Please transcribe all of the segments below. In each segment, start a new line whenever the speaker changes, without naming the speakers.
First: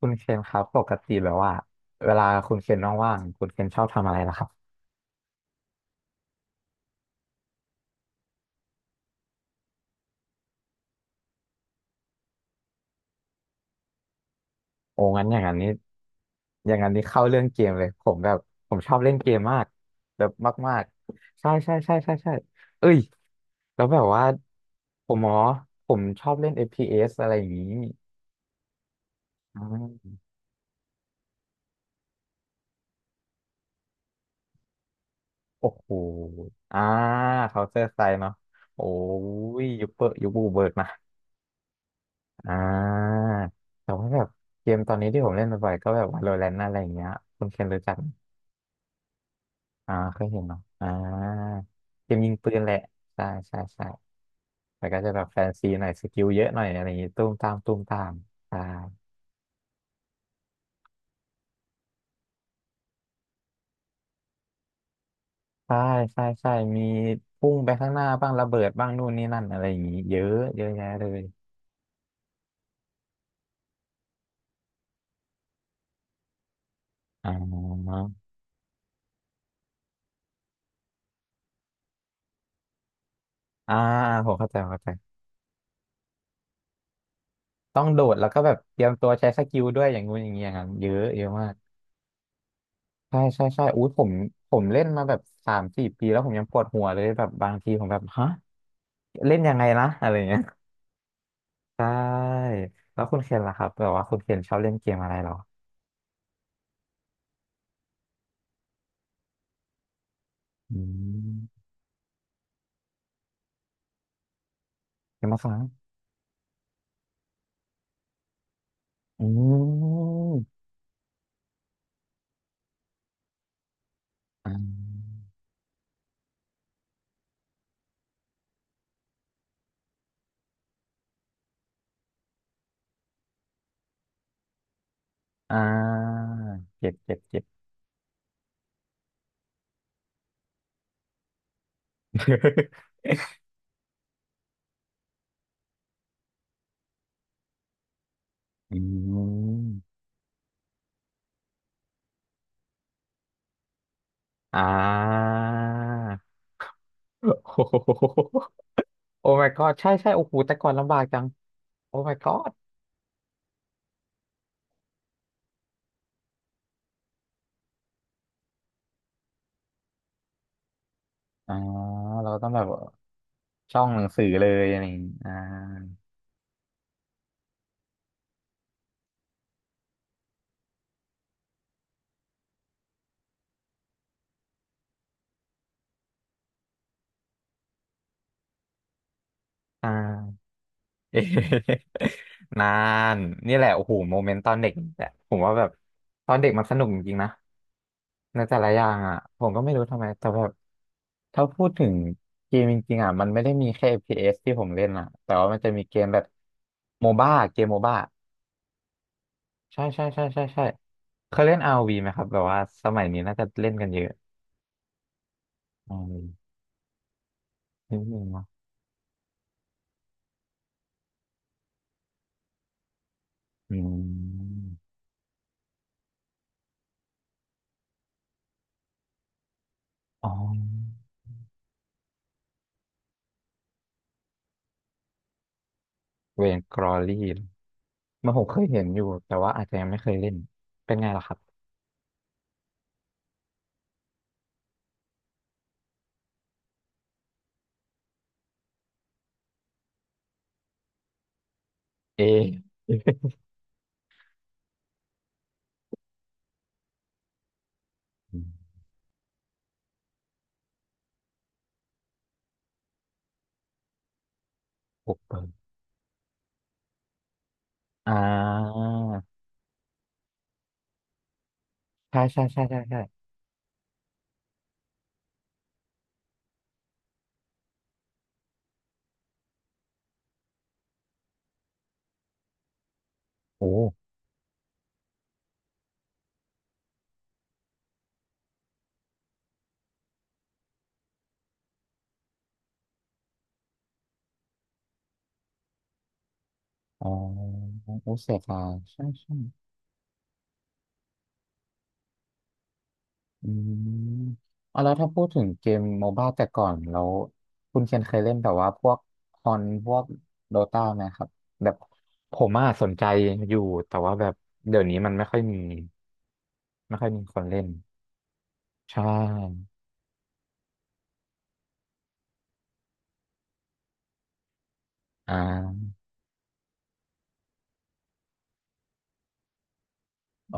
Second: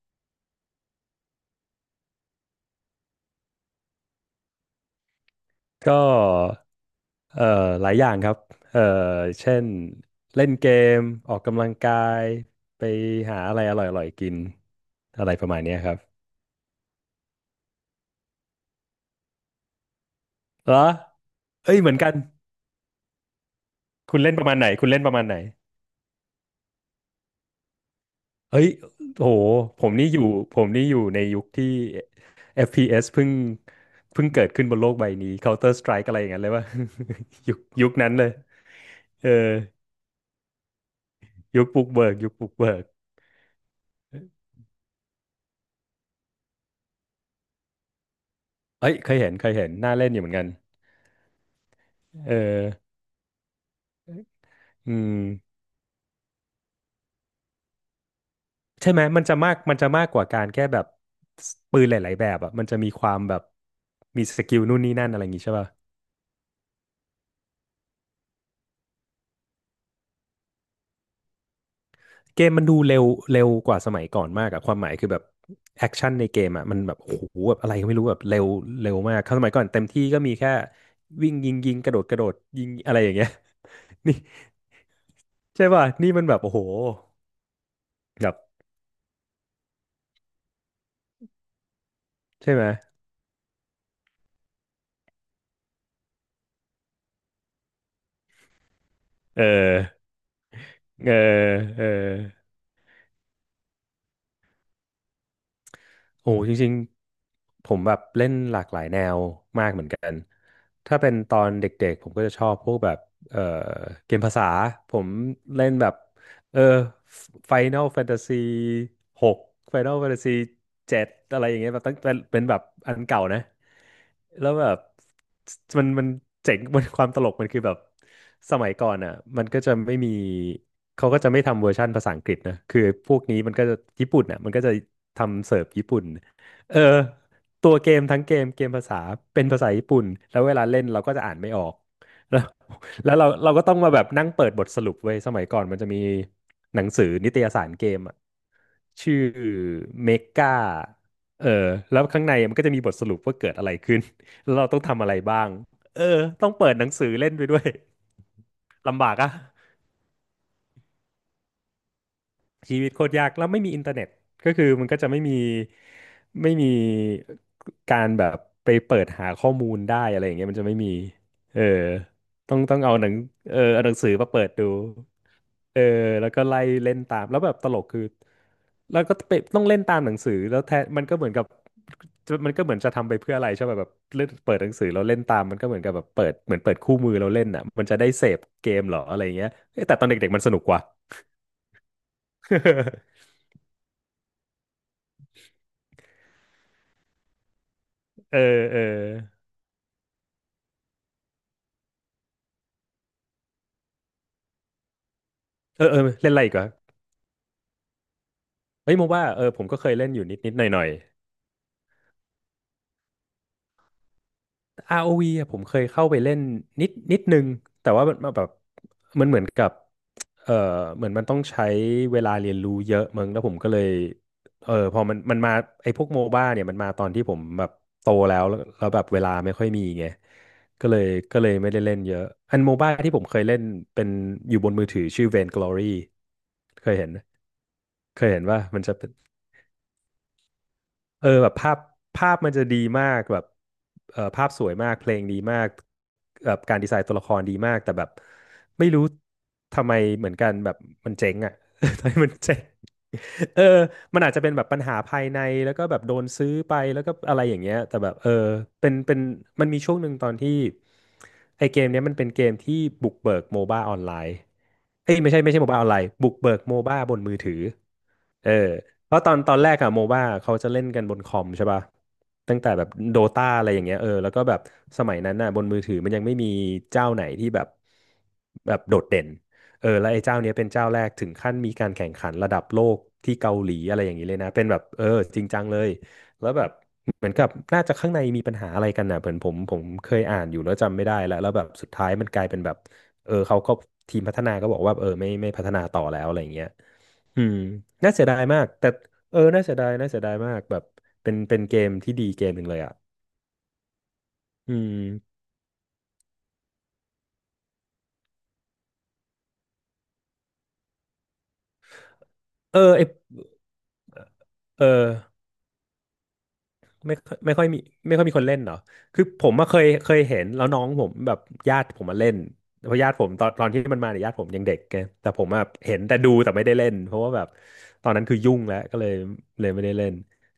คุณเคนครับปกติแบบว่าเวลาคุณเคนว่างๆคุณเคนชอบทำอะไรล่ะครับ
ก็เอ่อหลายอย่างครับเอ่อเช่นเล่นเกมออกกำลังกายไปหาอะไรอร่อยๆกิน
โอ้งั้
อะ
น
ไร
อย่าง
ประ
นั้น
มาณ
นี้
เนี้ยครับ
อย่างนั้นนี้เข้าเรื่องเกมเลยผมแบบผมชอบเล่นเกมมากแบบ
เหร
มาก
อ
ๆใช่ใช่
เอ้ยเห
ใช่
มือนกั
ใช่
น
ใช่เอ้ยแล้วแบบ
คุณ
ว่า
เล่นประมาณไหนคุณเล่น
ผ
ประ
ม
มาณไหน
ผมชอบเล่น FPS อฟพีเอสอะไรอย่างนี้
เฮ้ยโห
อ่
ผมนี่อ
า
ยู่ผมนี่อยู่ในยุคที่ FPS เอสเพิ่งเกิดขึ้นบนโลกใบนี้
โอ้
Counter
โห
Strike อะไรอย่างนั้นเลยว่า
อ่า Counter
ยุคนั้น
Strike
เลย
เนาะโอ้
เออ
ยยุคเปิดยุคบูเบิร์ดมา
ยุคบุกเบิก
อ่าแต่ว่าแบบเกมตอนนี้ที่ผมเล่นบ่อยๆก็แบบ Valorant อะไรอย่างเงี้ยคุณเคนรู้จักไหม
เอ้ยเคยเห็นน่าเล่นอ
เค
ยู่
ย
เหมือน
เห็
กั
น
น
เนาะเกมยิ
เอ
งปืน
อ
แหละใช่ใช่ใช่แต่
อื
ก็จะ
ม
แบบแฟนซีหน่อยสกิลเยอะหน่อยอะไรอย่างงี้ตุ้มตามตุ้มตามใช่
ใช่ไหมมันจะมากกว่าการแค่แบบปืนหลายๆแบบอ่ะมันจะมีความแบบมีสกิลนู่นนี่นั่นอะไรอย่างงี้ใช่ป่ะ
ใช่ใช่ใช่มีพุ่งไปข้างหน้าบ้างระเบิดบ้างนู่นนี่นั่นอะไรอย่างงี้เยอะเยอะแยะเลย
เกมมันดูเร็วเร็วกว่าสมัยก่อนมากอะความหมายคือแบบแอคชั่นในเกมอ่ะมันแบบโอ้โห
อ่
แบบอะไรก็ไม่
า
รู้แบบเร็วเร็วมากครั้สมัยก่อนเต็มที่ก็มีแค่วิ่งยิงกระโดดยิงอะไรอย่างเงี้ย
อ่า
นี่
ผมเข้าใจผมเข้าใจ
ใช่ป่ะนี่มันแบบโอ้โห
ต้องโดดแล้ว
แบบ
ก็แบบเตรียมตัวใช้สกิลด้วยอย่างงู้นอย่างเงี้ยครับเยอะเยอะมาก
ใช่ไหม
ใช่ใช่ใช่อู้ผมเล่นมาแบบสามสี่ปีแล้วผมยังปวดหัวเลยแบบบางทีผมแบบฮะเล่น
เอ
ยังไง
อ
นะอะไรเงี้ย
เออเอ
ใช่
อ
แล้วคุณเคนล่ะครับแบบว่าคุณเคนชอบเล่นเกมอะไรเหรอ
โอ้จริงๆผมแบบเล่นหลากหลายแนวมากเหมือนกัน
อื
ถ้าเป็นตอน
ม
เด็กๆผมก็จะชอบพวกแบบเอ่อเกมภาษาผม
เกมมาสาม
เล่นแบบ เออ Final Fantasy
อ
หก
ื
Final Fantasy
ม
เจ็ดอะไรอย่างเงี้ยแบบตั้งเป็นแบบอันเก่านะแล้
อ่
วแบบ
า
มันเจ๋ง มันความตลกมันคือแบบสมัยก่อนอ่ะมันก็จะไม่มีเขาก็จะไม่ทำเวอร์ชันภาษาอังกฤษนะคือพวกนี้มันก็จะญี่ปุ่นอ่ะมันก็จะทำ
อ่
เสิร์ฟญี่ปุ่น
า
เออ
เจ็บเจ็บเจ็บ
ตัวเกมทั้งเกมภาษาเป็นภาษาญี่ปุ่นแล้วเวลาเล่นเราก็จะอ่านไม่ออกแล้ว แล้วเราก็ต้องมาแบบนั่งเปิดบทสรุปไว้ยสมัยก่อนมันจะมีหนังสือนิตยสารเกมอะ
อื
ชื่อ
ม
เมกาเออแล้วข้างในมันก็จะมีบทสรุปว่าเกิดอะไรขึ้น แล้ว
อ่า
เราต้องทำอะไรบ้างเออต้องเปิดหนังสือ เล่
โอ้
นไปด้วย
โห
ลำบาก
โอ้
อะ
my god ใช่ใช่โอ้โหแต่ก่อนลำบากจังโอ้ my god
ชีวิตโคตรยากแล้วไม่มีอินเทอร์เน็ตก็คือมันก็จะไม่มีไม่มีการแบบไปเปิดหาข้อมูลได้อะไรอย่างเงี้ยมันจะไม่มี
อ่า
เออ
เราต้อง
ต้อ
แบ
ง
บ
เอาหนังเออ
ช่อ
เอา
ง
หนัง
หนั
สื
ง
อ
สือ
มาเปิ
เล
ด
ย
ดู
อะไรอย่างงี้
เออแล้วก็ไล่เล่นตามแล้วแบบตลกคือแล้วก็ไปต้องเล่นตามหนังสือแล้วแทนมันก็เหมือนกับจะมันก็เหมือนจะทำไปเพื่ออะไรใช่ป่ะแบบเล่นเปิดหนังสือเราเล่นตามมันก็เหมือนกับแบบเปิดเหมือนเปิดคู่มือเราเล่นอ่ะมันจะได้เสพเกมเหรออะไรอย่างเงี้ยเอ้ย
อ่
แต่ตอนเด็กๆ
า
มันสนุกกว่า
เอ๊ะ นานนี่แหละโอ้โหโมเมนต์ตอนเด็กแหละผมว่าแบบตอนเด็กมันสนุกจริงๆนะ
เออ
ในแต่ละ
เอ
อ
อ
ย่างอ่ะผมก็ไม่รู้ทำไมแต่แบบถ้าพูดถึงเกมจริงๆอ่ะมันไม่ได้มีแค่ FPS ที่ผมเล่นอ่ะแต่ว่ามันจะมีเก
เออ
มแบบ
เล่นอะไรอีกวะ
โมบ้าเกมโมบ้า
เฮ้ยโมว่าเออผมก็
ใช่
เคย
ใช่
เล่นอ
ใช่
ยู่นิด
ใช่
นิดห
ใช่
น่อยหน่อย
เคยเล่น ROV ไหมครับแบบว่าสมัยนี้น่าจะเล่นกันเยอะ
ROV อวีอะผมเคย
อ
เข้าไปเล่
ม
นนิดนึงแต่
นิด
ว่า
นึง
มันแบ
เนาะ
บมันเหมือนกับเออเหมือนมันต้องใช้เวลาเรียนรู้เยอะมึงแล้วผมก็
อื
เลยเออ
ม
พอมันมาไอ้พวกโมบ้าเนี่ยมันมาตอนที่ผมแบบโตแล้วแบบเวลาไม่ค่อยมีไง
อ๋อ
ก็เลยก็เลยไม่ได้เล่นเยอะอันโมบ้าที่ผมเคยเล่นเป็นอยู่บนมือถือชื่อ Vainglory
เวนกร
เค
อ
ยเห็น
ลี่มันผมเค
ว่า
ย
มั
เห็
น
น
จะ
อยู่
เป็น
แต่ว่าอาจจะยังไม่เคยเล่นเป็นไงล่ะ
เออ
ครับ
แบบภาพภาพมันจะดีมากแบบเออภาพสวยมากเพลงดีมากแบบการดีไซน์ตัวละครดีมากแต่แบบไม่รู้ทำไมเหมือนกันแบบมันเจ๊งอ่ะ ทำไม
เ
มันเจ๊ง
อ
เออมันอาจจะเป็นแบบปัญหาภายในแล้วก็แบบโดนซื้อไปแล้วก็อะไรอย่างเงี้ยแต่แบบเออ
อืม
เป็นมันมีช่วงหนึ่งตอนที่ไอเกมเนี้ยมันเป็นเกมที่บุกเบิกโมบ้าออนไลน์
พ
เอ้
ว
ย
ก
ไม่ใช่
เปิด
โมบ้าออนไลน์บุกเบิกโมบ้าบนมือถือ
อ่
เออ
า
เพราะตอนแรกอะโมบ้าเขาจะเล่นกันบนคอมใช่ป่ะ
ใช่ใช่
ตั้ง
ใช่
แต่
ใช่
แบบ
ใช่
โดตาอะไรอย่างเงี้ยเออแล้วก็แบบสมัยนั้นน่ะบนมือถือมันยังไม่มีเจ้าไหนที่แบบแบบโดดเด่นเออแล้วไอ้เจ้าเนี้ยเป็นเจ้าแรกถึงขั้นมีการแข่งขันระดับโลกที่เกา
โอ้
หลีอะไรอย่างนี้เลยนะเป็นแบบเออจริงจังเลยแล้วแบบเหมือนกับน่าจะข้างในมีปัญหาอะไรกันน่ะเหมือนผมเคยอ่านอยู่แล้วจำไม่ได้แล้วแล้วแบบสุดท้ายมันกลายเป็นแบบเออเขาก็ทีมพัฒนาก็บอกว่าเออไม่พัฒนาต่อแล้วอะไรอย่างเงี้ย
อ๋อ
อืมน่า
โอ้
เสีย
เสี
ดา
ย
ย
ดา
มาก
ย
แต่
ใช่ใช่
น่าเสียดายน่าเสียดายมากแบบเป็นเป็นเกมที่ดีเกมหนึ่งเลยอ่ะ
อืม
อื
อ๋อแล้วถ้าพูดถึ
ม
งเกมโมบ้าแต่ก่อนแล้วคุณเคนเคยเล่นแบบว่าพวกคอนพวกโดตาไหมครับแบบผมอ่ะ
เออ
สน
ไอ
ใจอยู่แต่ว่าแบบเดี๋ย
เอ
วนี้
อ
มันไม่ค่อยมีไม่ค่อย
ไม่
มี
ค่อ
ค
ย
น
ไม่
เล่
ค่อ
น
ยมีไม่ค่อยมีคนเล่นเหรอ
ใช่
คือผมเคยเคยเห็นแล้วน้องผมแบบญาติผมมาเล่นเพราะญาติผมตอนตอนที่มันมาเนี่ยญาติผมยังเด็กไงแต่
อ่
ผมอะ
า
เห็นแต่ดูแต่ไม่ได้เล่น เพราะว่าแบบตอนนั้นคือยุ่งแล้วก็เลยเลยไม่ได้เล่น
อ๋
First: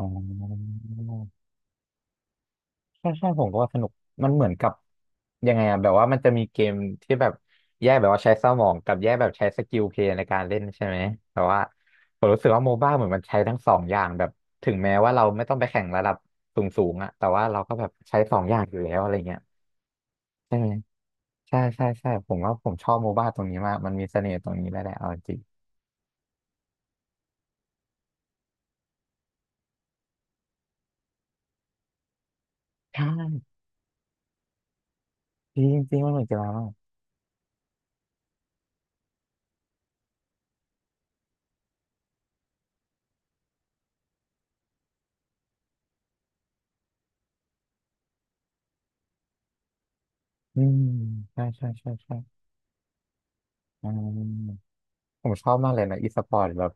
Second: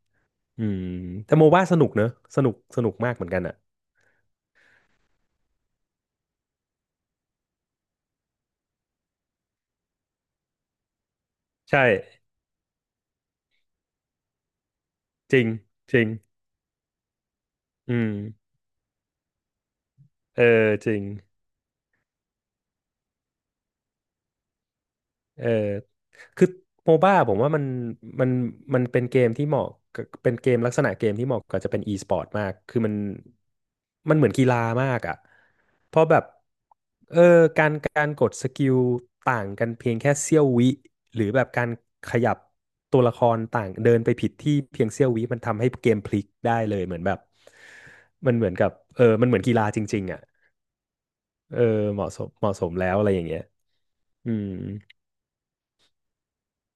อื
อ
มแต่โมบ้าสนุกเนอะสนุกสนุก
ใช่
มากเห
ใช่
มือนกั
ผ
น
ม
อ่ะ
ก็ว่าสนุกมันเหมือนกับยังไงอะแบบว่ามันจะมีเกมที่แบบแยกแบบว่าใช้สมองกับแยกแบบใช้สกิลเพลย์ในการเล่นใช่ไหมแต่ว่า
ใช่
ผมรู้สึกว่าโมบ้าเหมือนมันใช้ทั้งสองอย่างแบบถึงแม้ว่าเรา
จริ
ไม่
ง
ต้องไปแข่ง
จ
ระ
ริง
ดับสูงสูงอะแต่ว่าเราก็แบบ
อืม
ใช้สองอย่างอยู่แล้วอะไรเงี้ย
เออ
ใช่ไหม
จริง
ใช่ใช่ใช่ผมว่าผมชอบโมบ้าตรงนี้มากมันมีเสน่ห์ตรงนี้แหละแหละเอาจริง
เออคือโมบ้าผมว่ามันมันมันเป็นเกมที่เหมาะกับเป็นเกมลักษณะเกมที่เหมาะกับจะเป็นอีสปอร์ตมากคือมัน
ใช่
มันเหมือนกีฬามากอ่ะ
จริงจ
เพ
ริง
ราะ
ๆมัน
แบ
เหมือ
บ
นกีฬามาก
เออการการกดสกิลต่างกันเพียงแค่เสี้ยววิหรือแบบการขยับตัวละครต่างเดินไปผิดที่เพียงเสี้ยววิมันทำให้เกมพลิกได้เลยเหมือนแบบมันเหมือนกับมันเหมือนกีฬาจริงๆอ่ะ
อืมใช่
เออ
ใช่ใช่
เหมาะ
ใช่
สมเหมาะสมแล้วอะไรอย่างเงี้ย
อืม
อืม
ผมชอบมากเลยนะอีสปอร์ตแบบ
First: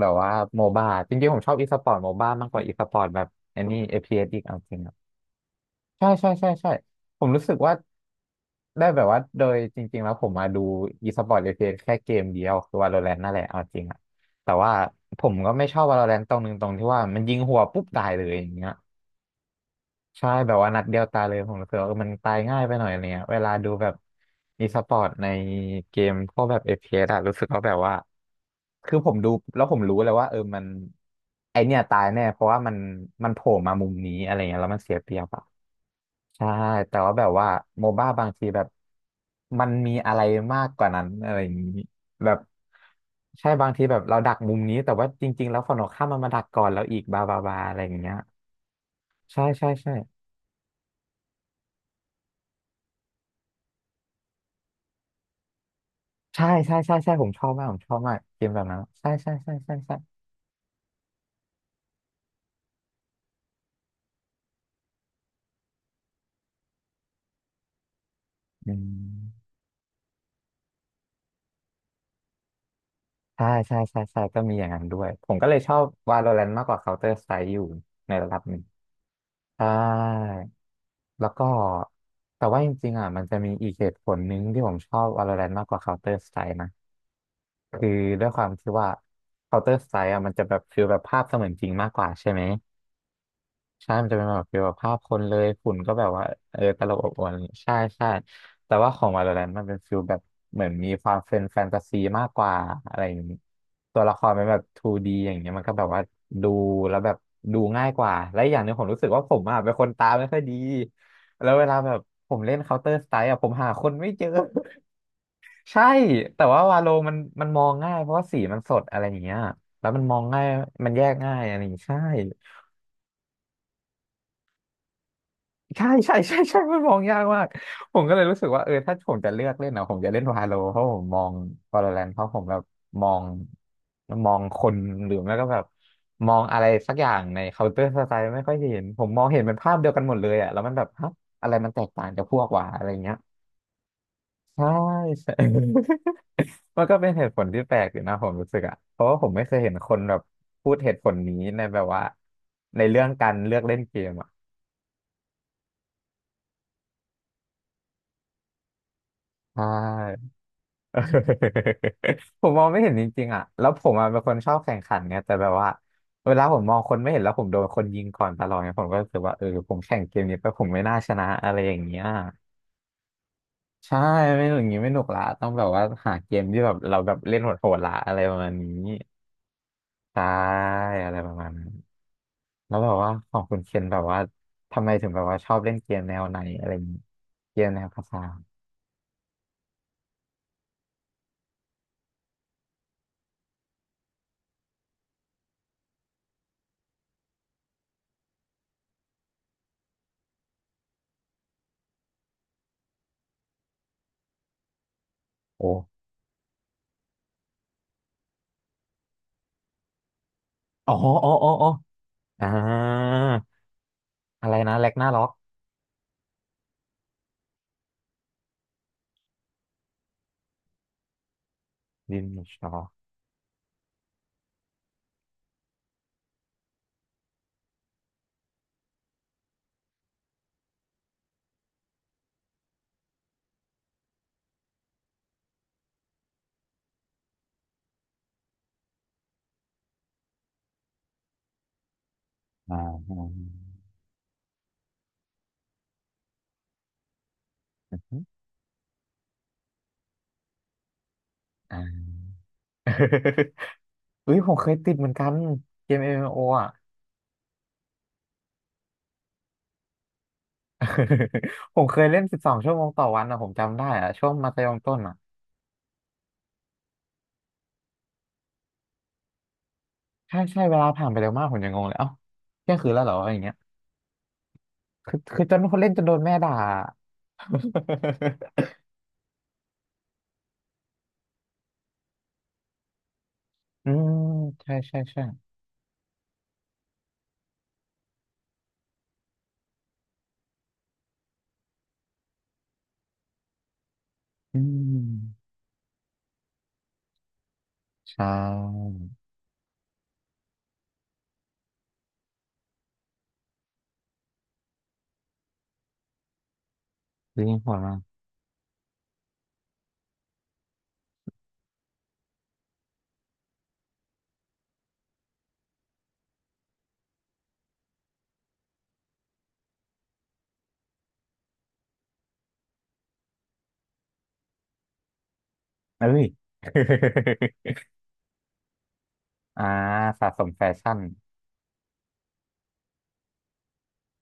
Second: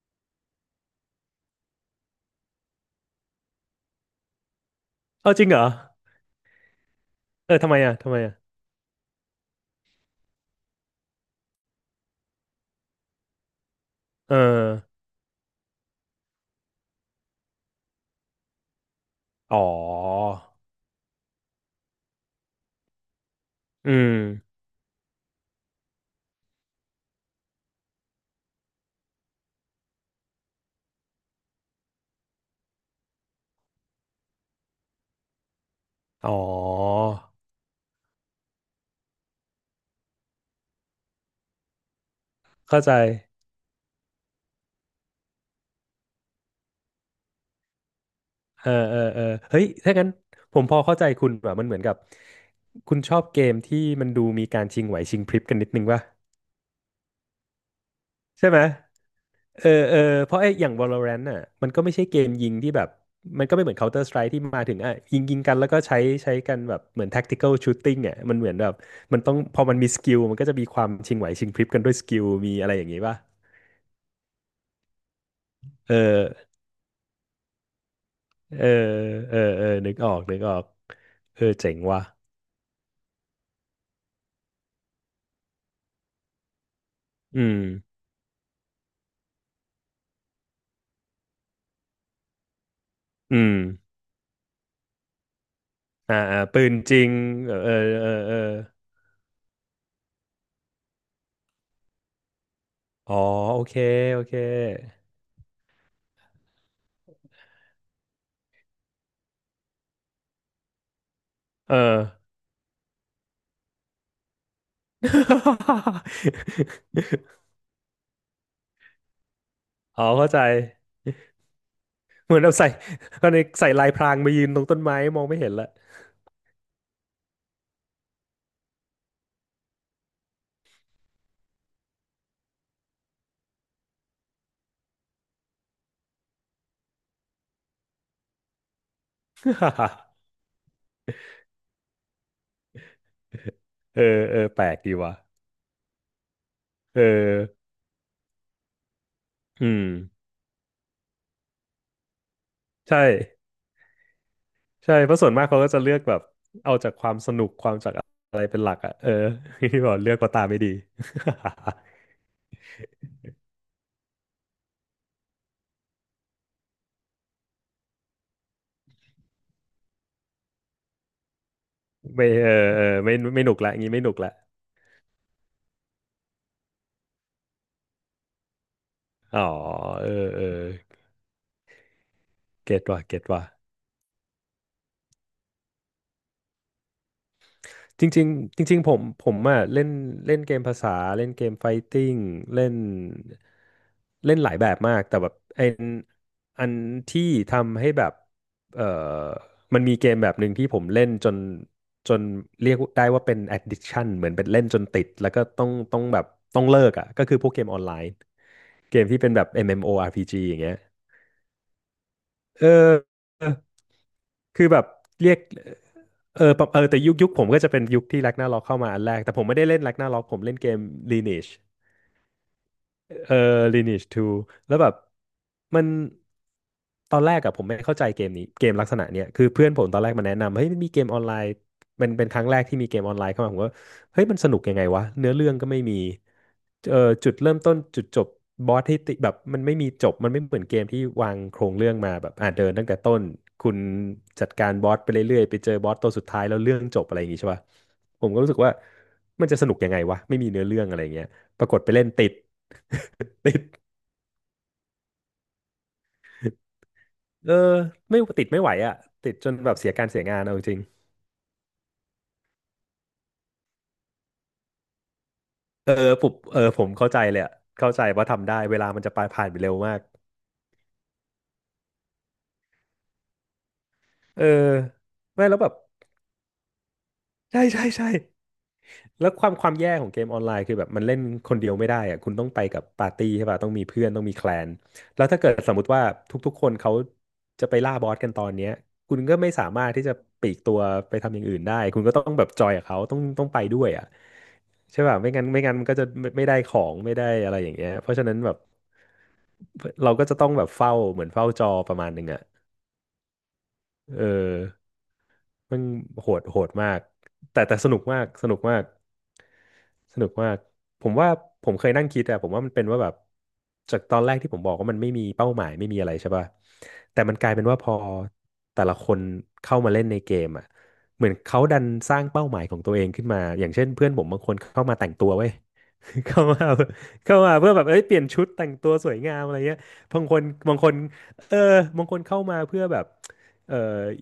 แบบว่าโมบ้าจริงๆผมชอบอีสปอร์ตโมบ้ามากกว่าอีสปอร์ตแบบไอันนี้เอพ p s อสอีกเอาจริงอะ
เอาจริงเหรอ
ใช่ใช่ใช่ใช่ผมรู้สึก
ทำ
ว่า
ไมอ่ะทำไมอ่ะ
ได้แบบว่าโดยจริงๆแล้วผมมาดู e-sport เอพีสปอร์ต FPS แค่เกมเดียวคือ Valorant นั่นแหละเอาจริงอะ
เออ
แต่ว่าผมก็ไม่ชอบ Valorant ตรงนึงตรงที่ว่ามันยิงหัวปุ๊บตายเลยอย่างเงี้ย
อ๋อ
ใช่แบบว่านัดเดียวตายเลยผมรู้สึกว่าเออมันตายง่ายไปหน่อยอะไรเงี้ยเวลาดูแบ
อื
บ
ม
อีสปอร์ตในเกมพวกแบบ FPS อฟพีเอสอะรู้สึกว่าแบบว่าคือผมดูแล้วผมรู้เลยว่าเออมันไอเนี่ยตายแน่เพราะว่ามันโผล่มามุมนี้อะไรเงี้ยแล้วมันเสียเปรียบอะ
อ๋อ
ใช่แต่ว่าแบบว่าโมบ้าบางทีแบบมันมีอะไรมากกว่านั้นอะไรอย่างนี้แบบ
เข้าใจ
ใช่บางทีแบบเราดักมุมนี้แต่ว่าจริงๆแล้วฝั่งตรงข้ามมันมาดักก่อนแล้วอีกบาบาบาอะไรอย่างเงี้ย
เออเออเออ
ใช่
เฮ้ย
ใช่ใช่
ถ้างั้นผมพอเข้าใจคุณแบบมันเหมือนกับคุณชอบเกมที่มันดูมีการชิงไหวชิงพริบกันนิดนึงป่ะ
ใช่ใช่ใช่ใช่ผมชอบมากผมชอบมากเก
ใช่
ม
ไห
แบ
ม
บนั้นใช่ใช่ใช่
เออ
ใช่ใช่
เออเพราะไอ้อย่าง Valorant น่ะมันก็ไม่ใช่เกมยิงที่แบบมันก็ไม่เหมือน Counter Strike ที่มาถึงอ่ะยิงยิงกันแล้วก็ใช้ใช้กันแบบเหมือน tactical shooting อ่ะมันเหมือนแบ
อื
บ
ม
มันต้องพอมันมีสกิลมันก็จะมีความชิงไหวชิงพริบกันด้วยสกิลมีอะไรอย่างงี้ป่ะ
ใช่ใช่ใช่ใช่ก็มีอย่างนั้นด้วยผมก็เลยชอบ
เออ
Valorant มากกว่า Counter Strike อยู่ในระดับหนึ่ง
เออเออเออ
ใช่
นึกออกนึกออก
แล้ว
เอ
ก็
อเจ๋งว่ะ
แต่ว่าจริงๆอ่ะมันจะมีอีกเหตุผลหนึ่งที่ผมชอบ Valorant มากกว่า Counter Strike นะ
อืม
คือด้วยความที่ว่า Counter Strike อ่ะมันจะแบบฟีลแบบภาพเสมือนจริงมากกว่าใช่ไหม
อืม
ใช่มันจะเป็นแบบเกี่ยวกับภาพคนเลยฝุ่นก็แบบ
อ่า
ว่า
อ่าปืน
ตล
จ
บ
ริ
อ
ง
บอวล
เออเอ
ใช่
อเอ
ใช่
อเออ
แต่ว่าของ Valorant มันเป็นฟิลแบบเหมือนมีความเป็นแฟนตาซีมากกว่าอะไรอ
อ๋อ
ย่างนี้
โอเค
ตัวละ
โอ
คร
เค
เป็นแบบ 2D อย่างเงี้ยมันก็แบบว่าดูแล้วแบบดูง่ายกว่า และอกอย่างหนึงผมรู้สึกว่าผมอ่ะเป็นคนตาไม่ค่อยดี แล้วเว
เอ
ลา
อ
แบบผมเล่น Counter Strike อ่ะผมหาคนไม่เจอ ใช่ แต่ว่าวาโล มันมันมองง่ายเพราะว่าสีมันสดอะไรอย่างเงี้ยแล้วมั
อ๋
น
อ
มอง
เข้าใจ
ง่ายมันแยกง่ายอะไรอย่างงี้ใช่
เหมือนเราใส่ก็ในใส่ลายพรางมายืนตรงต้นไม้มองไม่เห็นละ
ใช่ใช่ใช่ใช่มันมองยากมากผมก็เลยรู้สึกว่าถ้าผมจะเลือกเล่นนะผมจะเล่นวาโลเพราะผมมองวาโลแรนเพราะผมแบบมองมองคนหรือไม่ก็แบบมองอะไรสักอย่างในเคาน์เตอร์สไตล์ไม่ค่อยเห็นผมมองเห็นเป็นภาพเดียว กันหมดเลยอ่ะแล้วมันแบบฮะอะไรมันแตกต่างจากพวกว่าอะไรเงี้ย
เออเออแป
ใช่
ลกดีว่ะ
ใช่ มันก็
เอ
เป็นเหตุผลที่
อ
แปลกอยู่นะผมรู้สึกอ่ะเพราะว่าผมไม่เคยเห็
อื
น
ม
คนแบบพูดเหตุผลนี้ในแบบว่าในเรื่
ใช่
องการเลือกเล่นเกมอ่ะ
ใช่เพราะส่วนมากเขาก็จะเลือกแบบเอาจากความสนุกความจากอะไรเป็นหลักอ่ะ
ใช
ที่บอกเลือกก็
่
ตาไม่ดี
เออผมมองไม่เห็นจริงๆอ่ะแล้วผมอะเป็นคนชอบแข่งขันไงแต่แบบว่าเวลาผมมองคนไม่เห็นแล้วผมโดนคนยิงก่อนตลอดไงผมก็รู้สึกว่าผมแข่งเกมนี้ไปผมไม่น่าชนะอะไรอย่างเงี้ย
ไม่เออเออไม่ไม่หนุกละงี้
ใช่
ไม่หนุกละ
ไม่หนุกอย่างงี้ไม่หนุกละต้องแบบว่าหาเกมที่แบบเราแบบเล่นโหดๆละอะไรประมาณนี้
อ๋อเออ
ใช่
เออ
อะไรประมาณนั้นแล้
เก็
ว
ต
แบบ
ว่ะ
ว่า
เก็ต
ของ
ว่ะ
คุณเคนแบบว่าทำไมถึงแบบว่าชอบเล่นเกมแนวไหนอะไรอย่างงี้เกมแนว
จ
ภาษา
ริงๆจริงๆผมผมอ่ะเล่นเล่นเกมภาษาเล่นเกมไฟติ้งเล่นเล่นหลายแบบมากแต่แบบไออันอันที่ทำให้แบบเออมันมีเกมแบบหนึ่งที่ผมเล่นจนจนเรียกได้ว่าเป็น addiction เหมือนเป็นเล่นจนติดแล้วก็ต้อง
โอ้
ต้องแบบต้องเลิกอ่ะก็คือพวกเกมออนไลน์เกมที่เป็นแบบ MMORPG อมเอ็มโออาร์พีจีอย่างเงี้ย
อ๋ออ๋ออ๋ออ๋ออ่
เอ
า
อ
อะไร
คือ
นะ
แบบ
แร็กนาร็อก
เรียกเออปะเออแต่ยุคยุคผมก็จะเป็นยุคที่แร็กนาร็อกเข้ามาอันแรกแต่ผมไม่ได้เล่นแร็กนาร็อกผมเล่นเกม Lineage
ดินชอ
เออ Lineage 2แล้วแบบมันตอนแรกอะผมไม่เข้าใจเกมนี้เกมลักษณะเนี้ยคือเพื่อนผมตอนแรกมาแนะนำเฮ้ยมันมีเกมออนไลน์มันเป็นครั้งแรกที่มีเกมออนไลน์เข้ามาผมว่าเฮ้ยมันสนุกยังไงวะเนื้อเรื่องก็ไม่มีเออจุดเริ่มต้นจุดจบบอสที่ติแบบมันไม่มีจบมันไม่เหมือนเกมที่วางโครงเรื่องมาแบบเดิน
อ่า
ตั้งแต่
อ
ต้นคุณจัดการบอสไปเรื่อยๆไปเจอบอสตัวสุดท้ายแล้วเรื่องจบอะไรอย่างงี้ใช่ป่ะ
ื
ผ
ม
มก็รู้สึกว่ามันจะสนุกยังไงวะไม่มีเนื้อเรื่องอะไรอย่างเงี้ยปราก
อ่า
ฏไปเล่นติด
อุ้ยผมเคยติดเหมือนกันเกม MMO อมเอ็มโออ่ะ
เออไม่ติดไม่ไหวอ่ะติดจนแบบเสียการเสียงานเอาจริง
ผมเคยเล่น12 ชั่วโมงต่อวันอ่ะผมจำได้อ่ะช่วงมัธยมต้นอ่ะ
ๆเออปุบผมเข้าใจเลยอะเข้าใจว่าทำได้เวลามันจะไปผ่านไปเร็วมาก
ใช่ใช่เวลาผ่านไปเร็วมากผมยังงงเลยเอ้าเที่ยงคืนแล้วเหรออะไรอย่างเงี้ย
เออ
คือคื
ไม่
อจ
แล้ว
น
แบบ
คนเล่นจนโดนแม่ด่า
ใช่ใช่ใช่แล้วความความแย่ของเกมออนไลน์คือแบบมันเล่นคนเดียวไม่ได้อ่ะคุณต้องไปกับปาร์ตี้ใช่ป่ะต้องมี
อื
เพื่อน
ม
ต้องมีแคลน
ใช่ใช่ใช่
แล้วถ้าเกิดสมมติว่าทุกๆคนเขาจะไปล่าบอสกันตอนเนี้ยคุณก็ไม่สามารถที่จะปลีกตัวไปทำอย่างอื่นได้คุณก็ต้องแบบจอยกับเขาต้องต้องไปด้วยอ่ะ
อื
ใช่ป่ะไม่งั้
ม
นไม่งั้นมันก็จะไม่ได้ของไม่ได้อะไรอย่างเงี้ยเพราะฉะ
ใช่
นั้นแบบเราก็จะต้องแบบเฝ้าเหมือนเฝ้าจอประมาณหนึ่งอ่ะเออมันโหดมาก
ยิง
แต่
หั
แต่
ว
ส
มา
นุกมากสนุกมากสนุกมากผมว่าผมเคยนั่งคิดอะผมว่ามันเป็นว่าแบบจากตอนแรกที่ผมบอกว่ามันไม่มีเป้าหมายไม่มีอะไรใช่ป่ะแต่มันกลายเป็นว่าพอแต่ละคนเข้ามาเล่นในเกมอะเหมือนเขาดันสร้างเป้าหมายของตัวเองขึ้นมาอย่างเช่นเพื่อนผมบางคนเข้ามาแต่งตัวเว้ย
เอ้ย
เข้ามาเข้ามาเพื่อแบบเอ้ยเปลี่ยนชุดแต่งตัวสวยงามอะ ไร
อ่า
เงี้ยบาง
สะ
ค
ส
น
มแฟ
บางค
ชั่
น
น
เออบางคนเข้ามาเพื่อแบบเออ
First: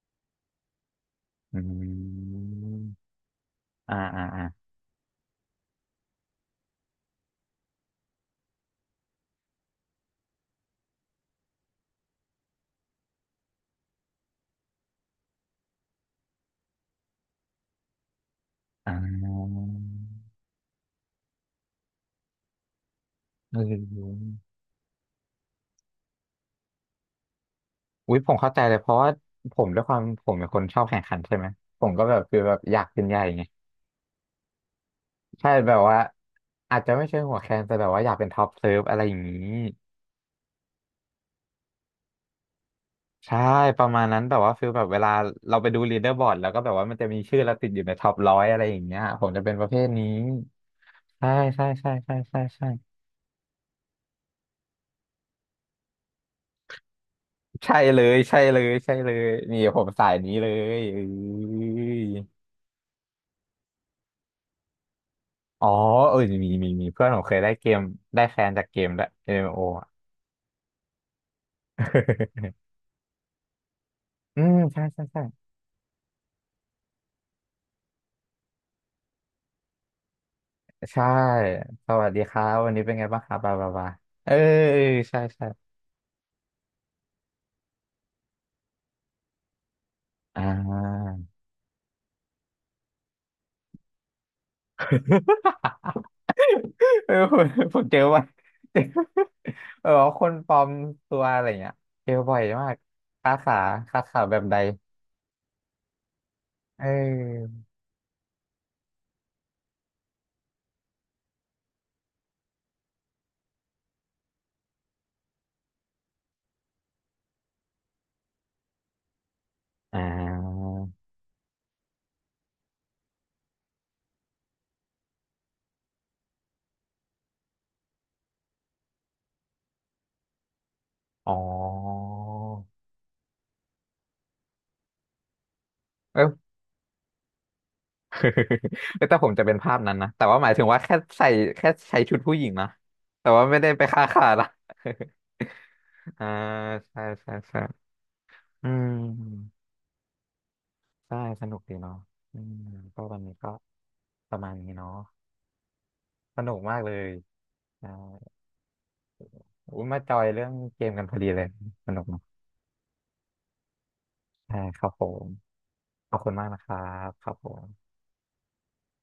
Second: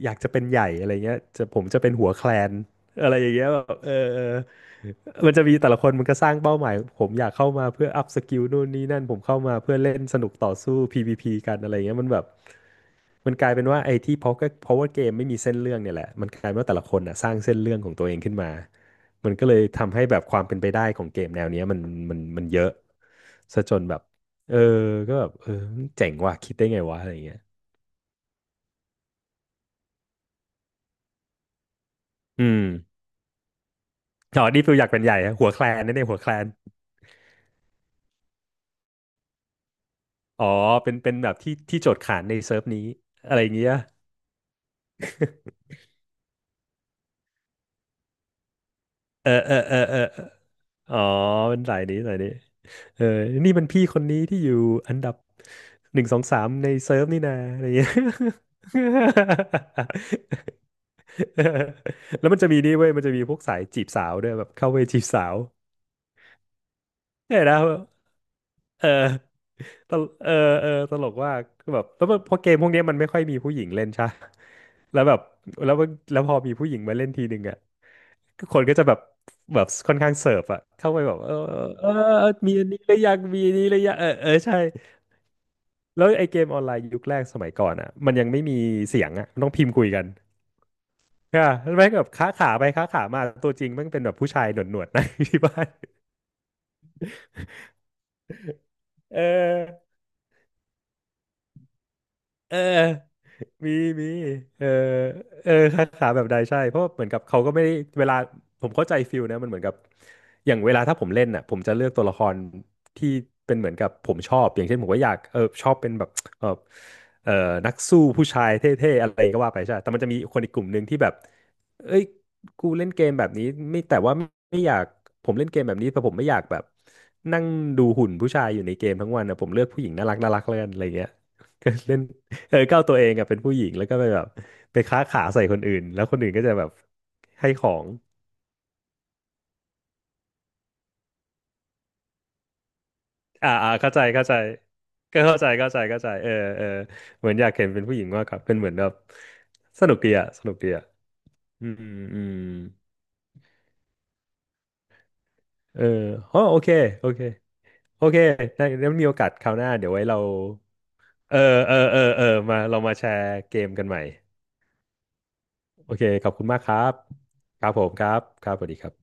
อยากจะเป็นใหญ่อะไรเงี้ยจะผ
อ
มจะเป็นหัว
ื
แคลน
ม
อะไรอย่างเงี้ยแบบเออ
อ่า
เอ
อ่า
อ
อ่า
มันจะมีแต่ละคนมันก็สร้างเป้าหมายผมอยากเข้ามาเพื่ออัพสกิลนู่นนี่นั่นผมเข้ามาเพื่อเล่นสนุกต่อสู้ PVP กันอะไรเงี้ยมันแบบมันกลายเป็นว่าไอ้ที่เพราะก็เพราะว่าเกมไม่มีเส้นเรื่องเนี่ยแหละมันกลายเป็นว่าแต่ละคนอ่ะสร้างเส้นเรื่องของตัวเองขึ้นมา
อ่
มันก็เลย
า
ทำให้แบบความเป็นไปได้ของเกมแนวเนี้ยมันเยอะ
เ
ซะจนแบบ
ออ
เออก็แบบเออเจ๋งว่ะคิดได้ไงวะอะไรเงี้ย
อุ้ยผมเข้าใจเลยเพราะว่าผมด้วยความผมเป็นคนชอบแข่งขันใช่ไหมผมก็แบบคือ
อื
แบบ
ม
อยากเป็นใหญ่ไง
อ๋อนี่ฟิลอยากเป็นใหญ่ฮะหั
ใช่
วแคล
แบบ
นนั่
ว่า
นเองหัวแคลน
อาจจะไม่ใช่หัวแคนแต่แบบว่าอยากเป็นท็อปเซิร์ฟอะไรอย่างนี้
อ๋อเป็นแบบที่โจทย์ขานในเซิร์ฟนี้อะ
ใช่
ไรอย่างเงี้ย
ประมาณนั้นแบบว่าฟิลแบบเวลาเราไปดูลีดเดอร์บอร์ดแล้วก็แบบว่ามันจะมีชื่อเราติดอยู่ในท็อปร้อยอะไรอย่างเงี้ยผ
เอ
ม
อ
จะ
เอ
เป็น
อ
ประ
เอ
เภ
อ
ท
เออ
นี้
อ๋อ
ใช่
เป็น
ใช่
สาย
ใช่
นี้สา
ใช่
ยนี้
ใช่ใช่
เออนี่มันพี่คนนี้ที่อยู่อันดับหนึ่งสองสามในเซิร์ฟนี่นาอะไร
ใช่
เงี้ย
เลยใช่เลยใช่เลยนี่ผมสายนี้เลยเอ้ย
แล้วมันจะมีนี่เว้ยมันจะมีพวกสายจีบสาวด้วยแบบเข้าไปจีบสาว
อ๋อเออมีมีมีเพื่อนผมเค
เนี่
ย
ย
ได้
นะ
เกมได้แคนจากเก
เอ
ม
อ
ด้วย m ม o ออะ
ตลเออเออตลกว่ากคือแบบแล้วมันพอเกม พวกเนี้ยมันไม่ค่อยมีผู้หญิงเล่นใช่ปะ
อืมใช่
แล้
ใช่
วแบ
ใช่
บแล้วพอมีผู้หญิงมาเล่นทีหนึ่งอะ คนก็จะแบบแบบค่อนข้างเสิร์ฟอะเข้าไป
ใช่
แบบ
ส
อ
วัสดี
เออ
ครั
มี
บ
อัน
วัน
นี้
นี้
ห
เป็
รื
น
อ
ไง
ยัง
บ้างครับ
มีอั
บา
นนี้
บา
หรือ
บา
ยังเออเอ
เอ
อ
อ
ใช่
เออใช่ใช่
แล้วไอเกมออนไลน์ยุคแรกสมัยก่อนอะมันยังไม่มีเสียงอะมันต้องพิมพ์คุยกัน
อ่า
ค่ะแม่งแบบค้าขาไปค้าขามาตัวจริงแม่งเป็นแบบผู้ชายหนวดๆนะ ที่บ้าน
ผมผมเจอบ่อย เจ
เอ
อ
อ
เออคนปลอมตัวอะไรเงี้ยเจอบ่อย
เออ
มากคาขา
มี
คา
มี
ขาแบบใด
เออเออคาขาแบบใดใช่เพ
เ
ราะเหมือนกับเขาก็
ออ
ไม่ได้เวลาผมเข้าใจฟิลนะมันเหมือนกับอย่างเวลาถ้าผมเล่นน่ะผมจะเลือกตัวละครที่เป็นเหมือนกับผมชอบอย่างเช่นผมก็อยากชอบเป็นแบบเออเออนักสู้ผู้ชายเท่ๆอะไรก็ว่าไปใช่แต่
อ่
มันจะมีคนอีกก
า
ลุ่มหนึ่งที่แบบเอ้ยกูเล่นเกมแบบนี้ไม่แต่ว่าไม่อยากผมเล่นเกมแบบนี้แต่ผมไม่อยากแบบนั่งดูหุ่นผู้ชายอยู่ในเกมทั้งวันนะผมเลือกผู้หญิงน่ารักแล้วกันอะไรเงี้ย
อ๋อ
เล่น เออก้าวตัวเองอะเป็นผู้หญิงแล้วก็ไปแบบไปค้าขาใส่คนอื่นแล้วค
เอ
นอื่นก็จะ
อ
แบบให้ของ
แต่ผมจะเป็นภาพนั้นนะแต่ว่าหมายถึงว่าแค่ใส่แค่ใช้ชุดผู้หญิงนะแต่ว่าไม่ได้ไป
เข้าใจ
ฆ่าขา
เข้าใจ
ดนะ
ก็เข้าใจเข้าใจเข้าใจ
อ่า
เออเออ
ใช่
เหมื
ใช่
อนอยาก
ใช่
เห็นเป็นผู้หญิงมากกว่าเป็นเห
อื
มือนแบบ
ม
สนุกดีอะสนุกดีอะ
ใช่สนุก
อื
ดี
ม
เนาะ
อืม
อืมก็วันนี้ก็ประมาณนี้เนาะ
เอออ๋
ส
อ
นุ
โอ
ก
เค
มากเล
โอ
ย
เค
อ่า
โอเคได้แล้วมีโอกาสคราวหน้า
อุ้ย
เดี๋ยว
มา
ไว้
จ
เรา
อยเรื่องเกมกันพอดี
เออ
เลย
เออ
ส
เอ
นุ
อ
ก
เอ
เนาะ
อมาเรามาแชร์เกมกันใหม่
ใช่ครับผม
โอเค
ขอบ
ข
คุ
อบ
ณ
คุ
มา
ณ
ก
มา
นะ
ก
ค
ค
รั
รับ
บครับผ
ค
ม
รับผมครับครับสวัสดีครับ